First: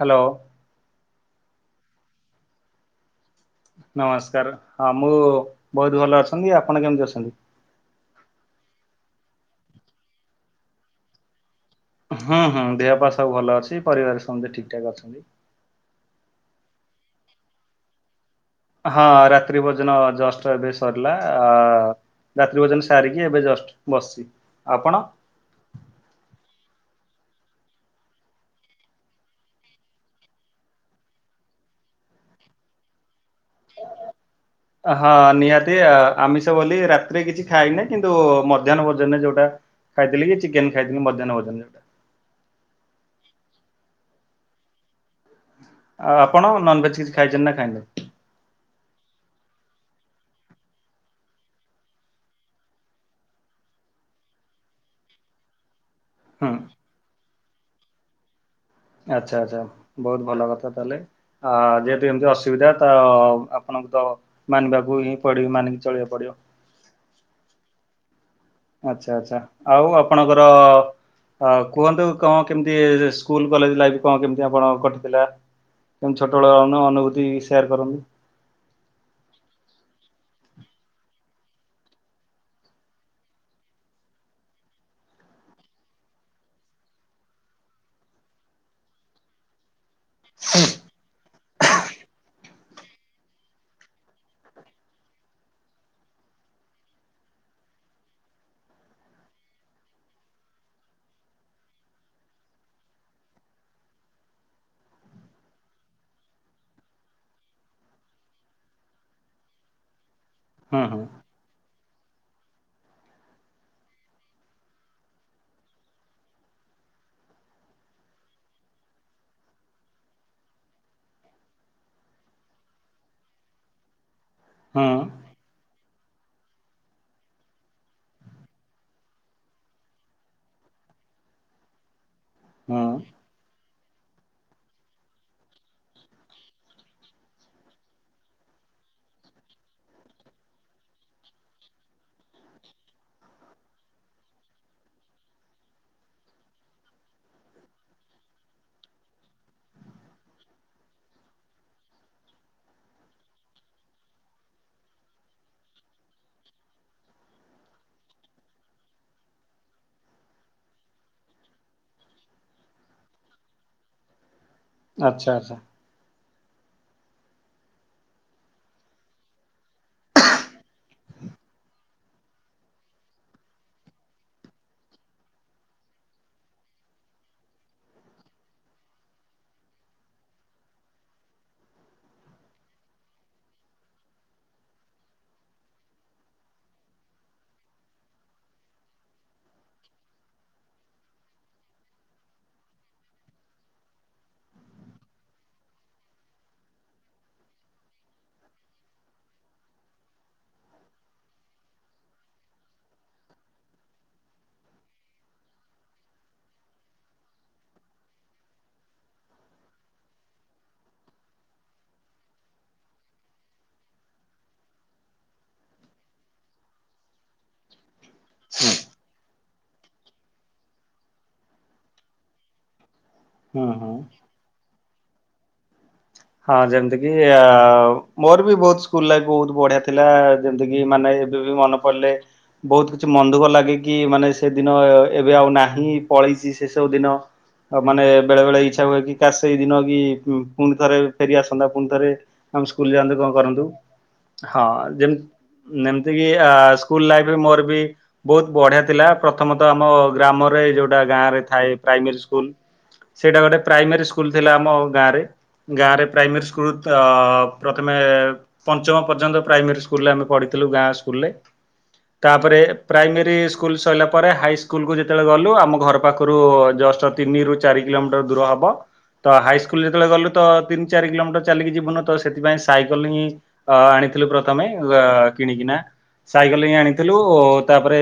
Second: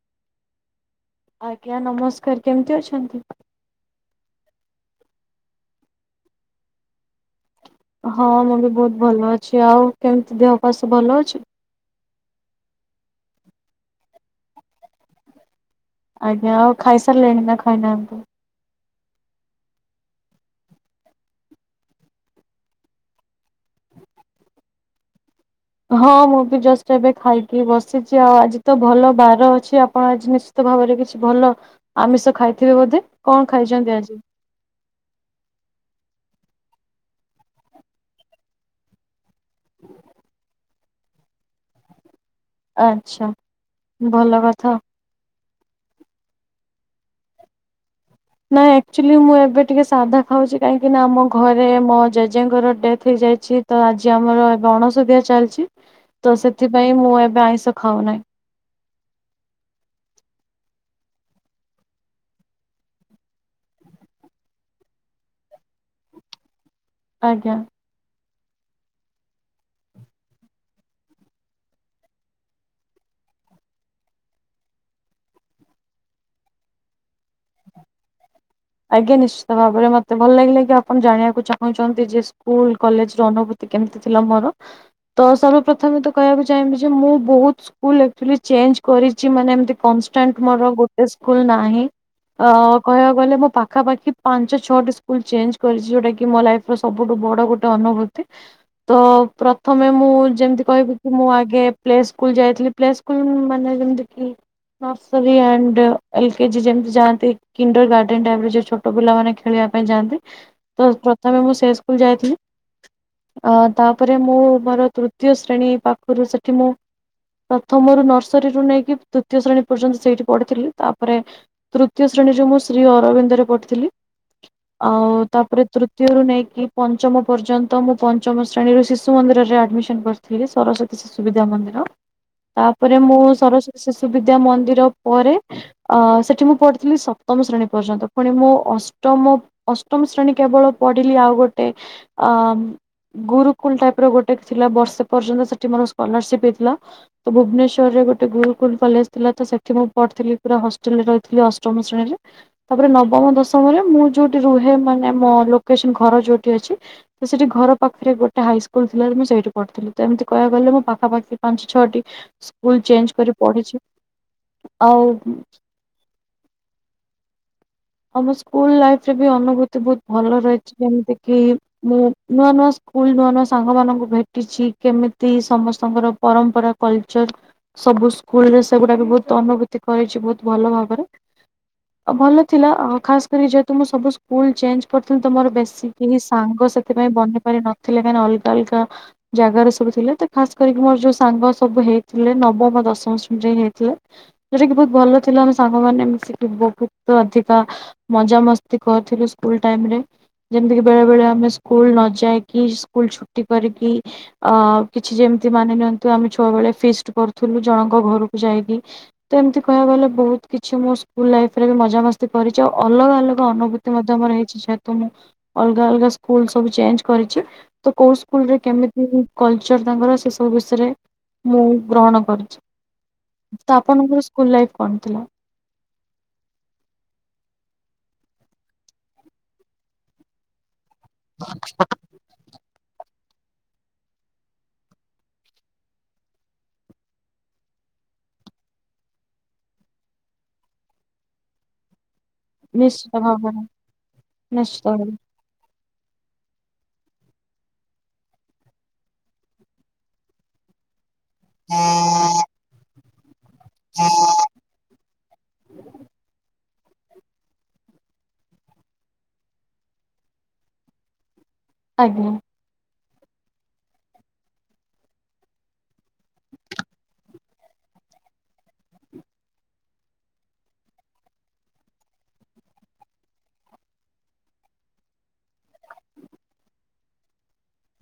Hello. ଆଜ୍ଞା ନମସ୍କାର କେମତି ଅଛନ୍ତି? ନମସ୍କାର ହଁ ମୁଁ ବହୁତ ଭଲ ଅଛନ୍ତି। ଆପଣ କେମିତି ଅଛନ୍ତି? ହଁ ମୁଁ ବି ବହୁତ ଭଲ ଅଛି। ଆଉ କେମିତି ଦେହ ପା ସବୁ ଭଲ ଅଛି? ହୁଁ ହୁଁ ଦେହ ପା ସବୁ ଭଲ ଅଛି ପରିବାର ସମସ୍ତେ ଠିକ ଠାକ୍ ଅଛନ୍ତି। ଆଜ୍ଞା ଆଉ ଖାଇସାରିଲେଣି ନା ଖାଇନାହାନ୍ତନ୍ତି? ହଁ ରାତ୍ରି ଭୋଜନ ଜଷ୍ଟ ଏବେ ସରିଲା। ଆ ରାତ୍ରୀି ଭୋଜନ ସାରିକି ଏବେ ଜଷ୍ଟ ବସିଚି। ଆପଣ? ହଁ ମୁଁ ବି ଜଷ୍ଟ ଏବେ ଖାଇକି ବସିଚି। ଆଉ ଆଜି ତ ଭଲ ବାର ଅଛି ଆପଣ ଆଜି ନିସ ଶ୍ଚିନ୍ତ ଭାବରେ କିଛି ଭଲ ଆମିଷ ଖାଇଥିବେ ବୋଧେ କଣ ଖାଇଛନ୍ତି ଆଜି? ହଁ ନିହାତି ଆମିଷ ବୋଲି ରାତିରେ କିଛି ଖାଇନି କିନ୍ତୁ ମଧ୍ୟାହ୍ନ ଭୋଜନରେ ଯୋଉଟା ଖାଇଥିଲି ଚିକେନ ଖାଇଦଥିଲି ମଧ୍ୟାହ୍ନ ଭୋଜନରେ। ଆଛା ଭଲ କଥା ଆଉ। ଆଉ ଆପଣ ନନ ଭେଜ୍ କିଛି ଖାଇଚନ୍ତି ନା ଖାଇନାନ୍ତି? ନାଁ ଆକ୍ଚୁଆଲି ମୁଁ ଏବେ ଟିକେ ସାଧା ଖାଉଚି କାହିଁକି ନା ଆମ ଘରେ ମୋ ଜେଜେଙ୍କର ଡେଥ୍ ହେଇଯାଇଛି ତ ଆଜି ଆମର ଏବେ ଅଣସୁଧିଆ ଚାଲିଚି ତ ହୁଁ ସେଥିପାଇଁ ମୁଁ ଏବେ ଆଇଁଷ ଖାଉ ନାହିଁ। ଆଚ୍ଛା ଆଚ୍ଛା ବହୁତ ଭଲ କଥା ତାହେଲେ। ଆ ଯେହେତୁ ଏମିତି ଅସୁବିଧା ତ ଆପଣଙ୍କ ମାନିବାକୁ ହିଁ ପଡିବ ମାନିକି ଚଳିବାକୁ ପଡିବ। ଆଜ୍ଞ। ଆଛା ଆଛା ଆଉ ଆପଣଙ୍କର ଅ କୁହନ୍ତୁ କଣ କେମିତି ସ୍କୁଲ କଲେଜ ଲାଇଫ କଣ କେମିତି ଆପଣ କଟିଥିଲା? [unintelligible] ଛୋଟବେେଳ ଅନୁଭୂତି ସେୟାର କରନ୍ତୁ। ଆଜ୍ଞା ନିଶ୍ଚିତ ଭାବରେ ମତେ ଭଲ ଲାଗିଲା କି ଆପଣ ଜାଣିବାକୁ ଚାହୁଁଛନ୍ତି ଯେ ସ୍କୁଲ କଲେଜ ର ଅନୁଭୁ କେମିତି ଥିଲା ମୋର ତ ସର୍ବପ୍ରଥମେ ତ କହିବାକୁ ଚାହିଁବି ଯେ ମୁଁ ବହୁତ ସ୍କୁଲ ଚେଞ୍ଜ କରିଚି ମାନେ ଏମତି କନଷ୍ଟାଣ୍ଟ ମୋର ଗୋଟେ ସ୍କୁଲ୍ ନାହିଁ। ଅ କହିବାକୁ ଗଲେ ମୋ ପାଖା ପାଖି ପାଞ୍ଚ ଛଅଟି ସ୍କୁଲ୍‌ ଚେଞ୍ଚେ କରିଚି, ଯଉଟା କି ମୋ ଲାଇଫ୍ ର ସବୁଠୁ ବଡ଼ ଗୋଟେ ଅନୁଭୂତି। ତ ପ୍ରଥମେ ମୁଁ ଯେମ୍ତି କହିବି କି ମୁଁ ଆଗେ ପ୍ଲେ ସ୍କୁଲ୍‌ ଯାଇଥିଲି। ପ୍ଲେ କୁଲ୍‌ ମାନେ ଯେମ୍ତିକି ନର୍ସରୀ ଆଣ୍ଡ ଏଲ୍ କେଜି ଯେମ୍ତି ଯାଆନ୍ତି, କିଣ୍ଡର୍ ଗାଡ଼େନ୍ ଟାଇପ୍ ର ଯ ଛୋଟ ପିଲାମାନେ ଖେଳିବା ପାଇଁ ଯାଆନ୍ତି, ହୁଁ ତ ହୁଁ ପ୍ରଥମେ ମୁଁ ସେ ସ୍କୁଲ୍‌ ଯାଇଥିଲି। ଅ ତା'ପରେ, ମୁଁ ମର ତୃତୀୟ ଶ୍ରେଣୀ ପାଖରୁ ସେଠି ମୁଁ ପ୍ରଥମରୁ ନର୍ସରୀରୁୁ ନେଇକି ତୁତୀୟ ଶ୍ରେଣୀ ପର୍ଯ୍ୟନ୍ତ ସେଇଠି ପଢ଼ିଥିଲି। ତା'ପରେ ତୃତୀୟ ଶ୍ରେଣୀରେ ମୁଁ ଶ୍ରୀ ଅରବିନ୍ଦରେ ପ ଥିଲି। ହୁଁ ଆଉ ତା'ପରେ ତୃତୀୟରୁୁ ନେଇକି ପଞ୍ଚମ ପର୍ଯ୍ୟନ୍ତ, ମୁଁ ପଞ୍ଚମ ଶ୍ରେଣୀରୁ ଶିଶୁ ମନ୍ଦିରରେ ଆଡ୍‌ମିଶନ୍‌ କ ଥି ସରସ୍ଵତୀ ଶିଶୁ ବିଦ୍ଯା ମନ୍ଦିର। ହୁଁ ତା'ପରେ ମୁଁ ସରସ୍ଵତୀ ଶିଶୁ ବିଦ୍ୟା ମନ୍ଦିର ପରେ ଆଁ, ସେଠି ମୁଁ ପଢ଼ିଥିଲି ସପ୍ତମ ଶ୍ରେଣୀ ପର୍ଯ୍ୟନ୍ତ। ଫୁଣି ମୁଁ ଅଷ୍ଟମ, ଅଷ୍ଟମ ଶ୍ରେଣୀ କେବଳ ପଢ଼ିଲି ଆଉ ଗୋଟେ। ଗୁରୁ କୁଲ୍ ଟାଇପ୍ ର ଗୋଟେ ଥିଲା, ବର୍ଷେ ପର୍ଯ୍ୟନ୍ତ ସେଠି ମର ସ୍କଲାର୍ସିପ୍ ହେଇଥ୍ଲା। ତ ଭୁବ୍ନେଶ୍ୱର୍ ଗୋଟେ ଗୁରୁୁକୁଲ୍ କଲେଜ୍‌ ଥିଲା, ତ ସେଠି ମୁଁ ପଢ୍ ଥିଲି, ପୁରା ହଷ୍ଟେଲରେ ରହିଥିଲି। ଅଷ୍ଟମ ଶ୍ରେଣୀରେ। ତା'ପରେ ନବମ ଦଶମରେ ମୁଁ ଯଉଠି ରୁହେ, ମାନେ ମୋ ଲୋକେସନ୍‌ ଘର ଯଉଠି ଅଛି। ତ ସେ-ଟି ଘର ପାଖ୍ ରେ ଗୋଟେ ହାଇସ୍କୁଲ୍‌ ଥିଲା, ମୁଁ ସେଇଠି ପଢ୍‌ଥିଲି। ତ ଏମିତି କହିୟା କୁ ଗଲେ ମୋ ପାଞ୍ଚ୍ ଛଅଟି ସ୍କୁଲ୍‌ ଚେଞ୍ଚ୍ କରି ପଢ଼ିଛି ‌ଆଉ ଆଚ୍ଛା ଆଚ୍ଛା ଆମ ସ୍କୁଲ ଲାଇଫ୍ ରେ ବି ଅନୁଭୂତି ବହୁତ୍ ଭଲ ରହି। ଯେମିତି କିି ମୁଁ, ନୂଆ ନୂଆ ସ୍କୁଲ୍‌ ନୂଆ ନୂଆ ସାଙ୍ଗ ମାନଙ୍କୁ ଭେଟିଛି। କେମିତି ସମସ୍ତଙ୍କର ପରମ୍ପରା କଲ୍ଚର୍ ସବୁ ସ୍କୁଲରେ ସେଗୁଡ଼ା ବି ବହୁତ୍ ଅନୁଭୂତି କରଛି, ବହୁତ୍ ଭଲ ଭାବରେ। [unintelligible] ଥିଲା ଖାସ୍ କରି ଯେହେତୁ ମୁଁ ସବୁ ସ୍କୁଲ୍‌ ଚେଞ୍ଚ୍ କର୍ ଥିଲି, ତ ମର ବେଶୀ କେହି ସାଙ୍ଗ ସେଥି ପାଇଁ ବନି ପାରି ନ [inaudible] ଜାଗାରେ ସବୁ ଥିଲେ, ତ ଖାସ୍‌ କରିକି ମର୍ ଯଉ ସାଙ୍ଗ ସବୁ ହେଇଥିଲେ ନବମ, ଦଶମ ଶ୍ରେଣୀ ଯା---ହେଇଥିଲେ। ଉଟା କିି ବହୁତ୍ ଭଲ ଥିଲା, ଆମେ ସାଙ୍ଗ ମାନେ ମିଶିକି ବହୁ ଅଧିକା ମଜା ମସ୍ତି କ---ଥିଲୁ ସ୍କୁଲ୍ ଟାଇମ୍ ରେ। ଯେମ୍ତିକି ବେଳେ ବେଳେ ଆମେ ସ୍କୁଲ ନ ଯାଇକି, ସ୍କୁଲ୍‌ ଛୁଟି କରିକି। ଆଁ କିଛି ଯେମ୍ତି ମାନି ନିଅନ୍ତୁ, ଆମେ ଛୁଆ ବଳେ ଫିଷ୍ଟ୍ କରୁଥିଲୁ ଜଣଙ୍କ ଘରୁକୁ ଯାଇକି। ତ ଏମ୍ତି କହି---କୁ ଗଲେ ବହୁତ୍ କିଛି ମୁଁ ସ୍କୁଲ୍‌ ଲାଇପ୍ ରେ ବି ମ ମଜା ମସ୍ତି କରିଚ, ଅଲଗା ଅଲଗା ଅନୁଭୂତି ମଧ୍ୟ ମର ହେଇଚି। ଯେହେତୁ ମୁଁ ଅଲ୍ଗା ଅଲ୍ଗା ସ୍କୁଲ୍ ସବୁ ଚେଞ୍ଚ୍ କରିଚି। ତ କଉ ସ୍କୁଲ୍ ରେ କେମିତି କଲ୍ଚର୍ ତାଙ୍କର ସେ ସବୁ ବିଷ୍ରେ ମୁଁ ଗ୍ରହଣ କରି। ହୁଁ ତ ହୁଁ। ଆପ କୁଲ୍‌ ଲାଇଫ୍ କ'ଣ ଥିଲା? ହଁ, ଯେମ୍ତିକିି ମୋର ବି ବହୁତ୍ ସ୍କୁଲ ଲାଇଫ୍ ବହୁତ୍ ବଢ଼ିଆ ଥିଲା, ଯେମ୍ତି କି ମାନେ ଏବେ ବି ମନେ ପ---ଲେ ବହୁ କିଛି ମନ୍‌ ଦୁଃଖ ଲାଗେ କି, ମାନେ ସେ ଦିନ ଏବେ ଆଉ ନାହିଁ ପଳେଇଚି ସେ ସବୁ ଦିନ। ଆଉ ମାନେ ବେଳେ ବେଳେ ଇଚ୍ଛା ହୁଏ କି, କାସ୍‌ ସେଇ ଦିନ କି--ପୁଣି ଥରେ ଫେରି ଆସନ୍ତା ପୁଣ୍ ଥରେ ଆମେ ସ୍କୁଲ୍‌ ନିଶ୍ଚିତ ଯାଆନ୍ତୁ, ଙ୍କ ଭାବରେ କରନ୍ତୁ। ହଁ ନିଶ୍ଚିତ ଭାବରେ ଯେମ୍ ନେମ୍ତିକିି ଆ ସ୍କୁଲ୍ ଲାଇଫ୍ ମର୍ ବି ବହୁତ୍‌ ବଢ଼ିଆ ଥିଲା, ପ୍ରଥମତ ଆମ ଗ୍ରାମରେ ଯଉଟା ଗାଁରେ ଥାଏ ପ୍ରାଇମେରୀ ସ୍କୁଲ୍। ସେଇଟା ଗୋଟେ ପ୍ରାଇମାରୀ ସ୍କୁଲ୍ ଥିଲା ଆମ ଗାଁ ରେ। ଗାଁ ରେ ପ୍ରାଇମେରୀ ସ୍କୁଲ୍---ପ୍ରଥ୍ମେ ପଞ୍ଚମ ପର୍ଯ୍ୟନ୍ତ ପ୍ରାଇମେରୀ ସ୍କୁଲରେ ଆମେ ପଢ଼ିଥିଲୁ, ଗାଁ ସ୍କୁଲରେ। ଆଜ୍ଞା ତା'ପରେ ପ୍ରାଇମେରୀ ସ୍କୁଲ୍ ସଇଲା ପରେ, ହାଇସ୍କୁଲ୍କୁ ଯେତେବେଳେ ଗଲୁ, ଆମ ଘର ପାଖରୁ ଜଷ୍ଟ ତିନିରୁ ଚାରି କିଲୋମିଟର ଦୂର ହବ। ତ ହାଇସ୍କୁଲ ଯେତେବେଳେ ଗଲୁ ତ ତିନ ଚାରି କିଲୋମିଟର ଚାଲିକି ଯିବୁନୁ ତ, ସେଥିପାଇଁ ସାଇକଲ ହିଁ ଅ-ଆଣିଥିଲୁ ପ୍ରଥମେ ଅ-କିଣିକିନା, ସାଇକେଲ ହିଁ ଆଣିଥିଲୁ ଓ ତା'ପରେ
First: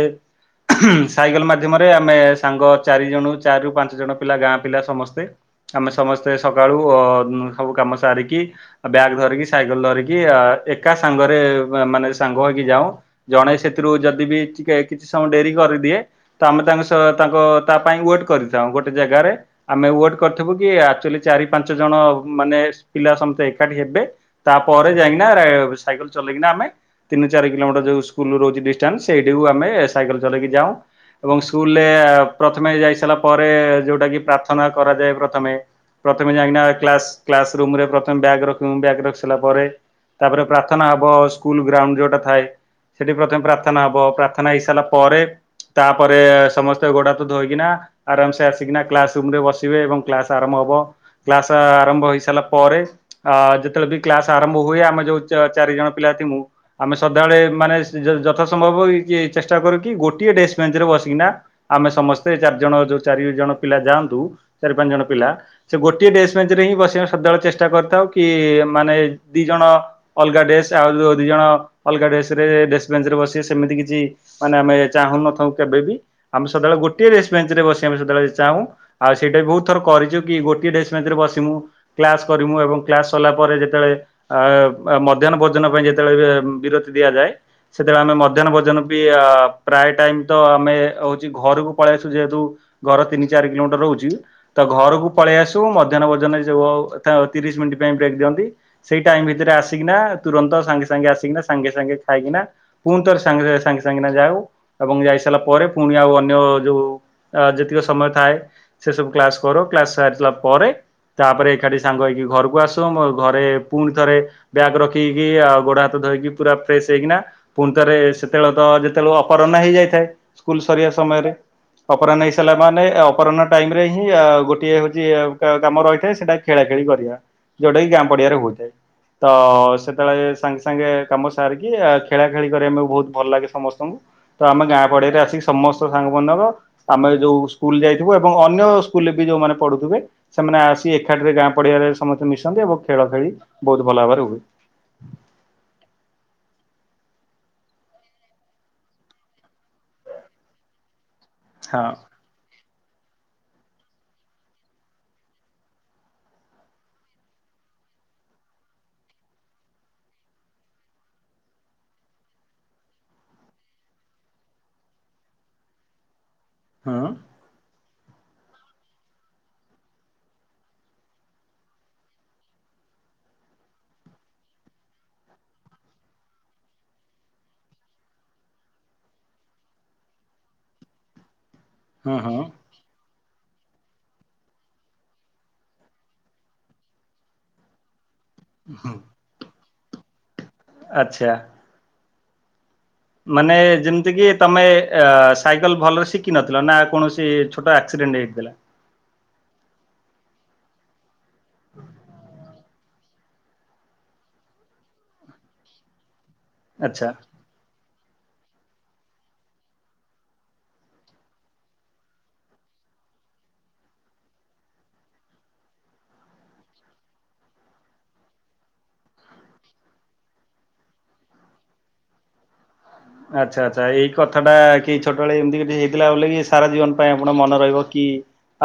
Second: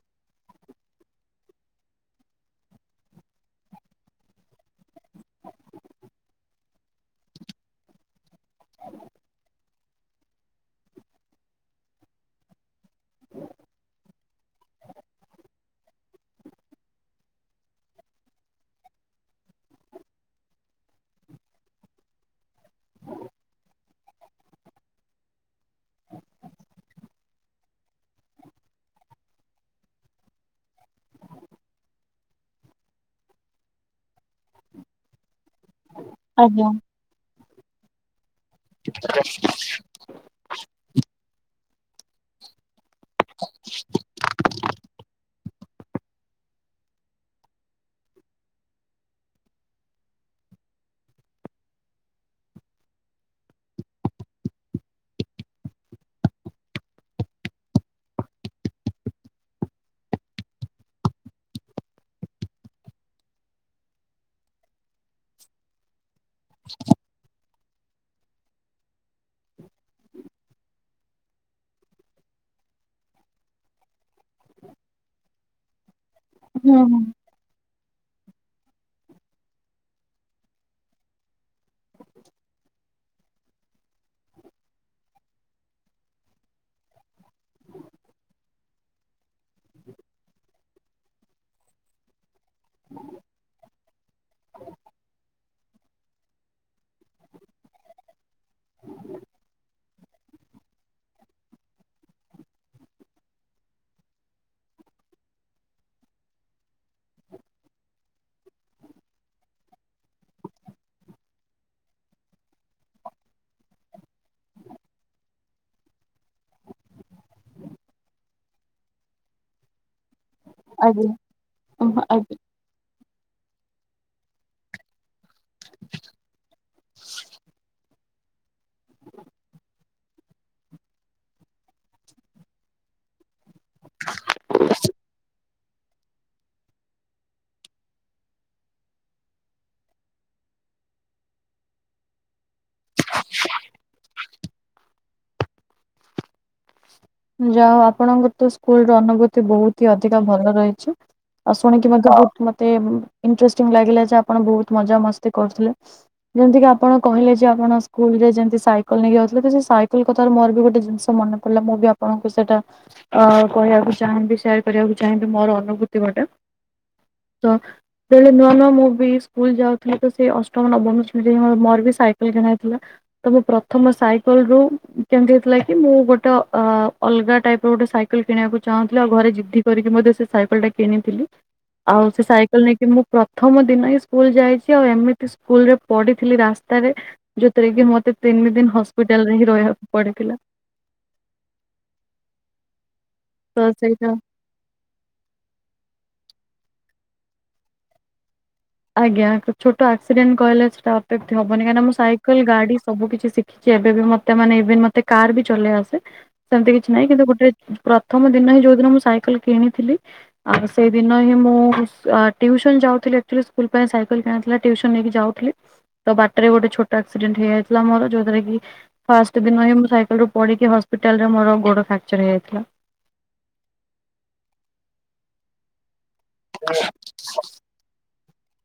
ସାଇକେଲ୍ ମାଧ୍ୟମରେ ଆମେ ସାଙ୍ଗ ଚାରିଜଣ ଚାରିରୁ ପାଞ୍ଚ ଜଣ ପିଲା ଗାଁ ପିଲା ସମସ୍ତେ ଆମେ ସମସ୍ତେ ସକାଳୁ ଅ ସବୁ କାମ ସାରିକି, ବ୍ୟାଗ୍ ଧରିକି ସାଇକ୍ କଲ୍ ଧରିକି ଆ ଏକା ସାଙ୍ଗରେ ମାନେ, ସାଙ୍ଗ ହେଇକି ଯାଉଁ। ଜଣେ ସେଥିରୁ ଯଦି ବି ଟିକେ କିଛି ସମୟ ଡେରି କରିଦିଏ। ତ ଆମେ ତାଙ୍କ ସହ ତାଙ୍କ ତା ପାଇଁ ୱେଟ୍ କରିଥାଉଁ ଗୋଟେ ଜାଗାରେ। ଆମେ ୱେଟ୍ କରିଥିବୁ କି, ଆକ୍ଚୁଆଲି ଚାରି ପାଞ୍ଚ ଜଣ ମାନେ ପିଲା ସମ୍ ତେ ଏକାଠି ହେବେ। ତା'ପରେ ଯାଇକିନା ସାଇକେଲ୍ ଚଲେଇକିନା ଆମେ ତିନି ଚାରି କିଲୋମିଟର ଯଉ ସ୍କୁଲ ରହୁଛି ଡିଷ୍ଟାନ୍ସ, ସେଇଠିକୁ ଆମେ ସାଇକଲ ଚଲେଇକି ଯାଉଁ। ଏବଂ ସ୍କୁଲରେ ପ୍ରଥମେ ଯାଇସାଇଲା ପରେ, ଯୋଉଟା କିି ପ୍ରାର୍ଥନା କରାଯାଏ ପ୍ରଥମେ ପ୍ରଥମେ ଯାଇକିନା ଆଜ୍ଞା କ୍ଲାସ୍ କ୍ଲାସ୍ ରୁମରେ ପ୍ରଥମେ ବ୍ୟାଗ୍, ବ୍ୟାଗ୍ ରଖି ସାଇଲା ପରେ ତା'ପରେ ପ୍ରାର୍ଥନା ହବ। ସ୍କୁଲ ଗ୍ରାଉଣ୍ଡ ଯୋଉଟା ଥାଏ, ସେଠି ପ୍ରଥମେ ପ୍ରାର୍ଥନା ହବ। ପ୍ରାର୍ଥନା ହେଇସାଇଲା ପରେ ତା'ପରେ ସମସ୍ତେ ଗୋଡାହାତ ଧୋଇକିନା ଆରାମ୍ ସେ ଆସିକିନା କ୍ଲାସ୍ ରୁମ୍ ରେ ବସିବେ ଏବଂ କ୍ଲାସ୍ ଆରମ୍ଭ ହବ। କ୍ଲାସ୍ ଆରମ୍ଭ ହେଇ ସାରିଲା ପରେ ଅ ଯେତେବେଳେ ବି କ୍ଲାସ୍ ଆରମ୍ଭ ହୁଏ, ଆମେ ଯୋଉ ଚ-ଚାରି ଜଣ ପିଲା ଥିମୁୁ ଆମେ ସଦାବେଳେ ମାନେ ଯଥା ସମ୍ଭବ ଇଏ ଚେଷ୍ଟା କରୁ କି ଗୋଟିଏ ଡେସ୍କ୍ ବେଞ୍ଚରେ ବସିକିନା ଆମେ ସମସ୍ତେ ଚାରି ଜଣ ଯୋଉ ଚାରି ଜଣ ପିଲା ଯାଆନ୍ତୁ, ଚାରି ପାଞ୍ଚ ଜଣ ପିଲା ସେ ଗୋଟିଏ ଡେସ୍ ବେଞ୍ଚ୍ ରେ ହିଁ ବସିବା ସଦାବେଳେ ଚେଷ୍ଟା କରିଥାଉ କି-ଇ ମାନେ ଦି ଜଣ ଅଲଗା ଡେସ୍ ଆଉ ଯଉ ଦି ଜଣ ଅଲଗା ଡେସ୍ ରେ ଡେସ୍ ବେଞ୍ଚ ରେ ବସିବେ ସେମିତି କିଛି ମାନେ ଆମେ ଚାହୁଁନ ନଥାଉ କେବେ ବି? ଆମେ ସଦାବେଳେ ହୁଁ ହୁଁ ଗୋଟିଏ ଡେସ୍ ବେଞ୍ଚ୍ ରେ ବସିବା ଆମେ ସେତେବେଳେ ଚାହୁଁ ଆଉ, ସେଇଟା ବହୁତ ଥର କରିଛୁ କି, ଗୋଟିଏ ଡେସ୍ ବେଞ୍ଚ୍ ରେ ବସିମୁୁଁ କ୍ଲାସ୍ କରିମୁଁ ଏବଂ କ୍ଲାସ୍ ସରିଲା ପରେ ଯେତେଳେ ଆ ମଧ୍ୟାହ୍ନ ଭୋଜନ ପାଇଁ ଯେତେବେଳେ-ଏ, ବି ବିରତି ଦିଆଯାଏ। ସେତେବେଳେ ଆମେ ମଧ୍ୟାହ୍ନ ଭୋଜନ ବି-ଅ ପ୍ରାୟ ଟାଇମ୍ ତ ଆମେ ହଉଛି ଘରକୁ ପଳେଇ ଆସୁ, ଯେହେତୁ ଘର ତିନି ଚାରି କିଲୋମିଟର ରହୁଛି। ତ ଘରକୁ ପଳେଇ ଆସୁ, ମଧ୍ୟାହ୍ନ ଭୋଜନ ଯଉ ଥା, ତିରିଶ ମିନ୍ଟି ପାଇଁ ବ୍ରେକ୍ ଦିଅନ୍ତି। ସେଇ ଟାଇମ୍ ଭିତରେ ଆସିକିନା, ତୁରନ୍ତ ସାଙ୍ଗେ ସାଙ୍ଗେ ଆସିକିନା, ସାଙ୍ଗେ ସାଙ୍ଗେ ଖାଇକିନା ପୁଣିଥରେ ସାଙ୍ଗେରେ, ସାଙ୍ଗେ ସାଙ୍ଗେ କିନା ଯାଉ ଏବଂ ଯାଇସାଇଲା ପରେ, ପୁଣି ଆଉ ଅନ୍ୟ ଯୋଉ ଅ ଯେତିକି ସମୟ ଥାଏ। ସେ ସବୁ କ୍ଲାସ୍ କରୁ। କ୍ଲାସ୍ ସାରିଲା ପରେ ତା'ପରେ ଏକାଠି ସାଙ୍ଗ ହେଇକି, ଘରକୁ ଆସୁ। ମୋ ଘରେ ପୁଣି ଥରେ ବ୍ୟାଗ୍ ରଖିକି, ଆଉ ଗୋଡ ହାତ ଧୋଇକି ପୁରା ଫ୍ରେଶ୍ ହେଇକିନା ପୁଣି ଥରେ ସେତେବେଳେ ତ, ଯେତେବେଳେ ଅପରହ୍ନ ହେଇଯାଇଥାଏ। ସ୍କୁଲ ସରିବା ଆଜ୍ଞା ସମୟରେ ଅପରା୍ହ୍ନ ହେଇ ଆଜ୍ଞା। ସଲା ମାନେ ଅପରାହ୍ନ ଟାଇମ୍ ରେ ହିଁ, ଆ ଗୋଟିଏ ହଉଛି କାମ ରହି ଖେଳା ଖେଳି କରିବା। ଯୋଉଟା କି ଗାଁ ପଡିଆରେ ହୋଇ ଥାଏ। ତ ସେତେବେଳେ ସାଙ୍ଗେ ସାଙ୍ଗେ କାମ ସାରିକି, ଆ ଖେଳା ଖେଳି କରିବାପାଇଁ ବହୁତ ଭଲ ଲାଗେ ସମସ୍ତଙ୍କୁ। ତ ଆମେ ଗାଁ ପଡିଆରେ ଆସିକି ସମସ୍ତ ସାଙ୍ଗମନକ ଆମେ ଯୋଉ ସ୍କୁଲ ଯାଇଥିବୁ ଏବଂ ଅନ୍ୟ ସ୍କୁଲରେ ବି ଯୋଉମାନେ ପଢୁଥିବେ ସେମାନେ ଆସ୍ ସି ଏକାଠିରେ ଗାଁ ପଡିଆରେ ସମସ୍ତେ ମିଶନ୍ତି, ଏବଂ ଖେଳ ଖେଳି ବହୁତ ଭଲ ଭାବରେ ହୁଏ। ଯାହଉ, ଆପଣଙ୍କର ତ ସ୍କୁଲ ର ଅନୁଭୂତି ବହୁତ ହି ଅଧିକା ଭଲ ରହିଛି। ଆଉ ହଁ ଶୁଣିକି ମତେ ବହୁତ୍ ମତେ ଇନ୍ଟ୍ରେଷ୍ଟିଙ୍ଗ ଲାଗିଲା ଯେ, ଆପଣ ବହୁତ ମଜା ମସ୍ତି କରୁଥିଲେ। ଯେମିତି କି ଆପଣ କହିଲେ ଯେ ଆପଣ ସ୍କୁଲ ରେ ଯେମିତି ସାଇକେଲ ନେଇକି ଯାଉଥିଲେ ତ ସୋଇକେଲ କଥାର ମୋର ବି ଗୋଟେ ଜିନିଷ ମନେ କଇଲା ମୁଁ ବି ଅ ଆପଣଙ୍କୁ ସେଟା ଅ କହିବାକୁ ଚାହାଁନ୍ତି ସେୟାର କରିବାକୁ ଚାହାଁନ୍ତି ମୋର ଅନୁଭୂତି ଗୋଟେ। ହଁ। ତ ତେବେଳେ ନୂଆ ନୂଆ ମୁଁ ବି ସ୍କୁଲ ଯାଉଥିଲି ତ ସେ ଅଷ୍ଟମ ନବମୀ ଶ୍ରେଣୀରେ ମୋର ବି ସାଇକେଲ କିଣାହେଇଥିଲା। ତ ମୁ ପ୍ରଥମ ସାଇକେଲ୍ ରୁ କେମିତି ହେଇଥିଲା କି ମୁଁ ଗୋଟେ ଅ ଅଲଗା ଟାଇପ ର ଗୋଟେ ସାଇକେଲ କିଣିବାକୁ ଚାହୁଁଥିଲି ଆଉ ଘରେ ଜିଦ୍ଧି କରିକି ମଧ୍ୟ ସେ ସାଇକେଲ ଟା କିଣିଥିଲି। ଆଉ ହଁ ସେ ହଁ ସାଇକେଲ ନେଇ ମୁଁ ପ୍ରଥମ ଦିନ ହିଁ ସ୍କୁଲ ଯାଇଚି ଆଉ ଏମିତି ସ୍କୁଲରେ ପଢିଥିଲି ରାସ୍ତାରେ। ଯୋଉଥିରେ କି ମତେ ତିନି ଦିନ୍ ହସ୍ପିଟାଲ୍ ରେ ହିଁ ରହିବାକୁ ପଡିଥିଲା। ଆଚ୍ଛା। ମାନେ ତ ସେଇଟା ଯେମିତି କିି ତମେ ଅଆ ସାଇକେଲ ଭଲରେ ଶିଖିିନଥିଲ ନା କୌଣସି ଛୋଟ ଆକ୍ସିଡେଣ୍ଟ୍ ହେଇଯାଇଥିଲା? ଆଜ୍ଞା ଛୋଟ ଆକ୍ସିଡେଣ୍ଟ୍ କହିଲେ ସେଟା ଅପେବ୍ଧି ହବନି କାହିଁକିନା ମୁଁ ସାଇକେଲ୍ ଗାଡି ସୁବୁ କିଛି ସି କିଛି ଏବେ ବି ମତେ ମାନେ ଇଭିନ୍ ମତେ କାର୍ ବି ଚଲେଇ ଆସେ ସେମିତି କିଛି ନାଇଁ ଆଚ୍ଛା। କିନ୍ତୁ ଗୋଟେ ପ୍ରଥମ ଦିନ ହିଁ ଯୋଉ ଦିନ ମୁଁ ସାଇକେଲ କିଣିଥିଲି ଆଉ ସେଇଦିନ ହିଁ ମୁଁ ଟିଉସନ୍ ଯାଉଥିଲି। ସ୍କୁଲ୍ ପାଇଁ ସାଇକେଲ୍ କିଣାଥିଲା ଟ୍ୟୁସନ୍ ନେଇକି ଯାଉଥିଲଥିଲି। ତ ବାଟରେ ଗୋଟେ ଛୋଟ ଆକ୍ସିଡେଣ୍ଟ ହେଇଯାଇଥିଲା ମୋର ଯୋଉ ଟାରେ କି ଫାଷ୍ଟ୍ ଦିନ ହଁ ମୁଁ ସାଇକେଲରୁ ପିଡିକି ହସ୍ପିଟାଲ ମୋର ଗୋଡ ଫ୍ରାକ୍ଚର୍ ହେଇଯାଇଥିଲା। ଆଚ୍ଛା ଆଚ୍ଛା ଏଇ କଥାଟା କି ଛୋଟବେଳେ ଏମିତି କିଛି ହେଇଥିଲା ବୋଲିକି ସାରା ଜୀବନ ପାଇଁ ଉଣା ମନେ ରହିବ କି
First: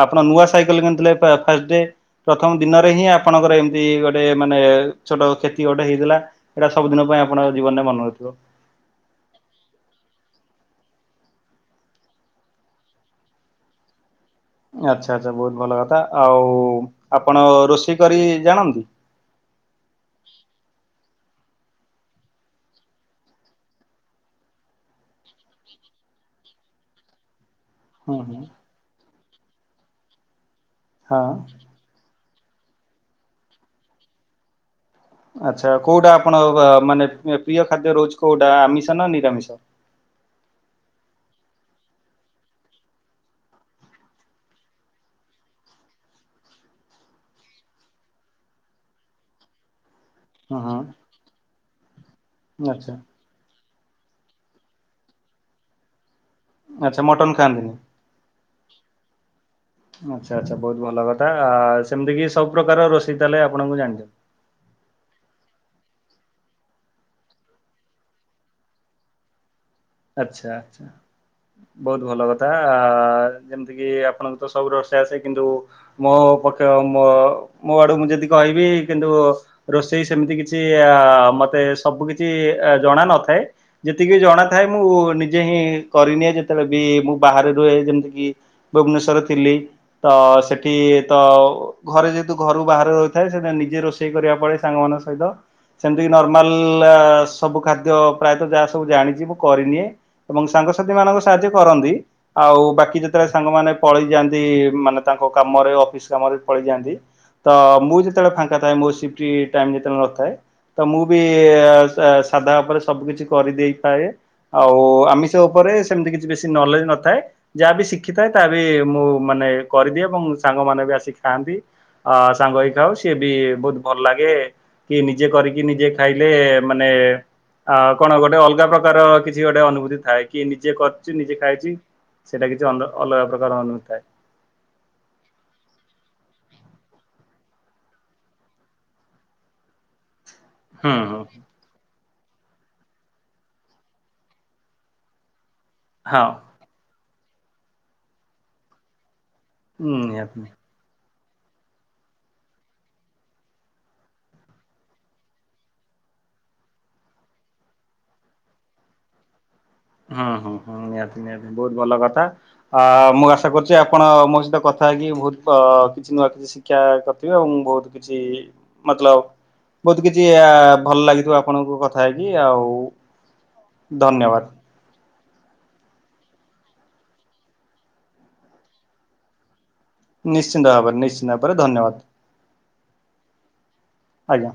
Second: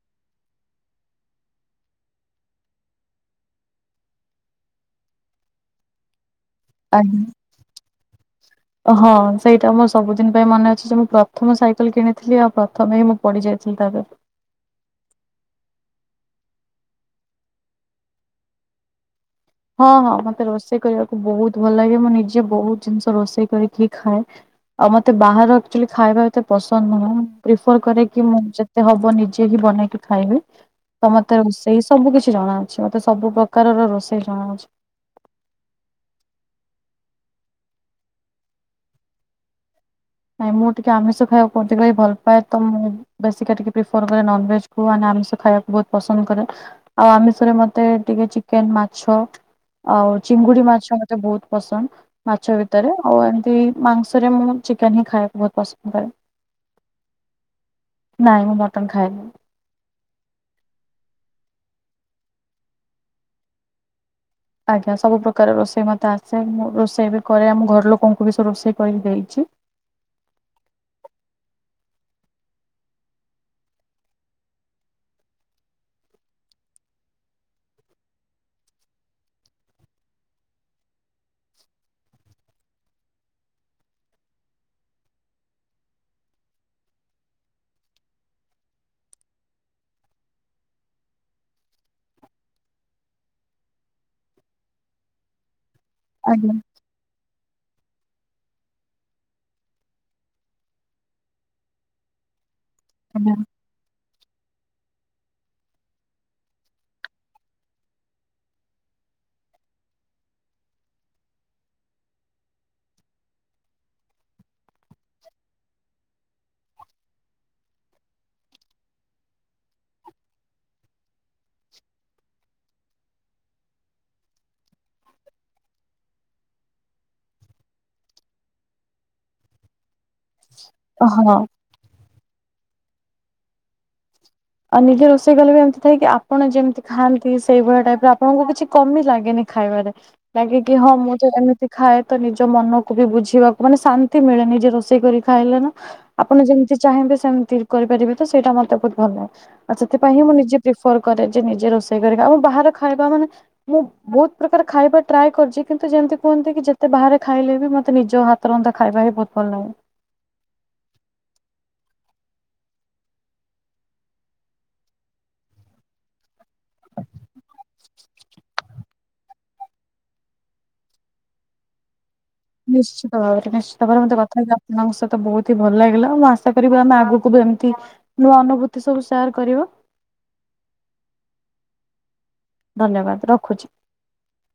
ଆପଣ ନୂଆ ସାଇକେଲ କିଣିଥିଲେ ଫାଷ୍ଟ୍ ଡେ। ପ୍ରଥମ ଦିନରେ ହିଁ ଆପଣଙ୍କର ଏମିତି ଗୋଟେ ମାନେ ଛୋଟ କ୍ଷତି ଗୋଟେ ହେଇଥିଲା। ଏଇଟା ସବୁଦିନ ଆଜ୍ଞା ପାଇଁ ଆପଣଙ୍କ ଜୀବନରେ ମନେ ରହିଥିବ। ହଁ ସେଇଟା ମୋ ସବୁଦିନ୍ ପାଇଁ ମନେ ଅଛି ଯେ ମୁଁ ପ୍ରଥମ ସାଇକେଲ୍ କିଣିଥିଲି ଆଉ ପ୍ରଥମେ ହିଁ ମୁଁ ପଡିଯାଇଥିଲି ତାପରେ। ଆଚ୍ଛା ଆଚ୍ଛା ବୋହୁତ୍ ଭଲ କଥା ଆଉ ଆପଣ ରୋଷେଇ କରି ଜାଣନ୍ତି? ହଁ ହଁ ମତେ ରୋଷେଇ କରିବାକୁ ବୋହୁତ୍ ଭଲ ଲାଗେ ମୁଁ ନିଜେ ବୋହୁତ୍ ଜିନିଷ ରୋଷେଇ କରିକି ଖାଏ। ଆଉ ମତେ ବାହାର ଆକ୍ଚୁଆଲି ଖାଇବା ଏତେ ପସନ୍ଦ ନୁହଁ। ପ୍ରିଫର କରେ ହୁଁ କି ହୁଁ ମୁଁ ଯେତେ ହବ ନିଜେ ହିଁ ବନେଇକି ଖାଇବି ତ ହଁ ମତେ ସେଇ ସବୁ କିଛି ଜଣାଅଛି ମତେ ସବୁ ପ୍ରକାରର ରୋଷେଇ ଜଣାଅଛି। ଆଚ୍ଛା କୋଉଟା ଆପଣ ମାନେ ପ୍ରିୟ ଖାଦ୍ୟ ରହୁଛି କୋଉଟା ଆମିଷ ନା ନିରାମିଷ? ନାଇଁ ମୁଁ ଟିକେ ଆମିଷ ଖାଇବାକୁ ଅଧିକ ହି ଭଲ୍ ପାଏ ତ ମୁଁ ବେଶୀକା ଟିକେ ପ୍ରିଫର୍ କରେ ନନ୍ଭେଜ୍ କୁ ମାନେ ଆମିଷ ଖାଇବାକୁ ବୋହୁତ୍ ପସନ୍ଦ୍ କରେ। ଆଉ ଆମିଷରେ ମତେ ଟିକେ ଚିକେନ୍ ମାଛ ଆଉ ହୁଁ ଚିଙ୍ଗୁଡି ହୁଁ ମାଛ ମତେ ବୋହୁତ୍ ପସନ୍ଦ୍ ମାଛ ଭିତରେ ଆଚ୍ଛା ଆଉ ଏମତି ମାଂସରେ ମୁଁ ଚି କେନ୍ ହିଁ ଖାଇବାକୁ ବୋହୁତ୍ ପସନ୍ଦ୍ କରେ ଆଚ୍ଛା ମଟନ ଖାଆନ୍ତିନି? ନାଇଁ ମୁଁ ମଟନ୍ ଖାଏନି। ଆଚ୍ଛା ଆଚ୍ଛା ବୋହୁତ୍ ଭଲ କଥା ଆ ସେମିତି କିି ସବୁ ପ୍ରକାରର ରୋଷେଇ ତାହଲେ ଆପଣଙ୍କୁ ଜାଣିଛନ୍ତି। ଆଜ୍ଞା ସବୁ ପ୍ରକାର ରୋଷେଇ ମୋତେ ଆସେ ମୁଁ ରୋଷେଇ ବି କରେ ଆମ ଘର ଲୋକଙ୍କୁ ବି ସବୁ ରୋଷେଇ କରି ଦେଇଛି। ଆଚ୍ଛା ଆଛା ବୋହୁତ୍ ଭଲ କଥା ଆ ଯେ ଯେମିତି କିି ଆପଣଙ୍କୁ ତ ସବୁ ରୋଷଇ ଆସେ କିନ୍ତୁ ମୋ ପକ୍ଷେ ମୋ ଆଡୁ ମୁଁ ଯଦି କହିବି କିନ୍ତୁ ରୋଷେଇ ସେମିତି କିଛି ଅଆ ମତେ ସବୁ କିଛି ଜଣା ନଥାଏ ଯେତିକି ଜଣା ଥାଏ ମୁଁ ନିଜେ ହିଁ କରିନିଏ ଯେତେବେଳେ ବି ମୁଁ ବାହାରେ ରୁହେ ଯେମିତି କିି ଭୁବନେଶୂର ଥିଲି। ତ ସେଠି ତ ଘରେ ଯେହେତୁ ଘରୁ ବାହାରେ ରହିଥାଏ ସେ ନିଜେ ରୋଷେଇ କରିବା ପଡେ ସାଙ୍ଗମାନ ସହ ହିତ ସେମିତି କି ଆଜ୍ଞା ନର୍ମାଲ ସବୁ ଖାଦ୍ୟ ପ୍ରାୟତଃ ଯାହା ସବୁ ଜାଣିଛି ମୁଁ କରିନିଏ ଏବଂ ସାଙ୍ଗସାଥି ମାନଙ୍କ ସାହାଯ୍ୟ କରନ୍ତି ଆଉ ବାକି ଯେତେବେ ଆଜ୍ଞା ସାଙ୍ଗମାନେ ପଳେଇଯାଆନ୍ତି ମାନେ ତାଙ୍କ କାମରେ ଅଫିସ୍ କାମରେ ପଳେଇଯାଆନ୍ତି ତ ମୁଁ ଯେତେବେଳେ ଫାଙ୍କା ତାଏ ମୋ ସିଫ୍ଟି ଟାଇମ ଯେତେବେଳେ ନଥାଏ ତ ମୁଁ ବି ଅ ସା ସାଧା ଉପରେ ସବୁ କିିଛି କରିଦେଇଥାଏ। ଆଉ ଆମିଷ ଉପରେ ସେମିତି କିଛି ବେଶୀ ନଲେଜ ନଥାଏ। ଯାହା ବିି ଶିଖିଥାଏ ତା ବି ମୁଁ ମାନେ କରିଦିଏ ଏବଂ ସାଙ୍ଗମାନେ ବି ଆସି ଖାଆନ୍ତି। ଅ ସାଙ୍ଗ ହେଇ ଖାଉ ସିଏ ବି ବହୁତ ଭଲ ଲାଗେ। କି ନିଜେ କରିକି ନିଜେ ଖାଇଲେ ମାନେ ଅ କଣ ଗୋଟେ ଅଲଗା ପ୍ରକାର କିଛି କିଛି ଗୋଟେ ଅନୁଭୂତି ଥାଏ କି ନିଜେ କରୁଚି ହଁ। ନିଜେ ଖାଇଚି ସେଟା କିଛି ଅଲ ଅଲଗା ପ୍ରକାର ଅନୁଭୂତି ଥାଏ। ଆଉ ନିଜେ ରୋଷେଇ କଲେ ବି ଏମିତି ଥାଏ କି ଆପଣ ଯେମିତି ଖାଆନ୍ତି ସେଇଭଳିଆ ଟାଇପର ଆପଣଙ୍କୁ କିଛି କମି ଲାଗେନି। ଖାଇବାରେ ଲାଗେ କି ହଁ ହୁଁ ମୁଁ ହୁଁ ତ ଏମିତି ଖାଏ ତ ନିଜ ମନକୁ ବି ବୁଝିବାକୁ ମାନେ ଶାନ୍ତି ମିଳେ ନିଜେ ରୋଷେଇ କରି ଖାଇଲେ ନା ହଁ ଆପଣ ଯେମି ମିତି ଚାହିଁବେ ସେମିତି କରିପାରିବେ ତ ସେଇଟା ମତେ ବହୁତ ଭଲ ଲାଗେ ଆଉ ସେଥିପାଇଁ ହିଁ ମୁଁ ନିହାତି। ନିଜେ ପ୍ରିଫର କରେ ଯେ ନିଜେ ରୋଷେଇ କରିବା ଆଉ ବାହାର ଖାଇବା ମାନେ ମୁଁ ବହୁତ ପ୍ରକାର ଖାଇବା ଟ୍ରାଏ କରିଛି କିନ୍ତୁ ଯେମିତି କୁହନ୍ତି କି ଯେତେ ବାହାରେ ଖାଇଲେ ବି ମତେ ନିଜ ହାତ ତରନ୍ଧା ଖାଇବା ହି ବି ବହୁତ ଭଲ ଲାଗେ। ହୁଁ ହୁଁ ହୁଁ ନିହାତି ନିହାତି ବହୁତ ଭଲ କଥା। ଅ ମୁଁ ଆଶା କରୁଛି ଆପଣ ମୋ ସହିତ କଥା ହେଇକି ବହୁତ କିଛି ନୂଆ କିଛି ଶିକ୍ଷା କରିିଥିବେ ଆଉ ମୁଁ ବହୁତ କିଛି ମତଲବ ବହୁତ କିଛି ଆ ଭଲ ଲାଗିଥିବ ଆପଣଙ୍କୁ କ ଥା ହେଇକି ଆଉ ନିଶ୍ଚିତ ଭାବରେ ନିଶ୍ଚିତ ଭାବରେ ମତେ ଧନ୍ୟବାଦ। କଥା [inaudible] ତମ ସହିତ ବହୁତ ହି ଭଲ ଲାଗିଲା ମୁଁ ଆଶା କରିବି ଆମେ ଆଗକୁ ବି ଏମିତି ନୂଆ ଅନୁଭୂତି ସବୁ ସେୟାର କରିବ। ନିଶ୍ଚିତ ଭାବରେ ନିଶ୍ଚିତ ଭାବରେ ଧନ୍ୟବାଦ। ଧନ୍ୟବାଦ ରଖୁଚି। ଆଜ୍ଞା।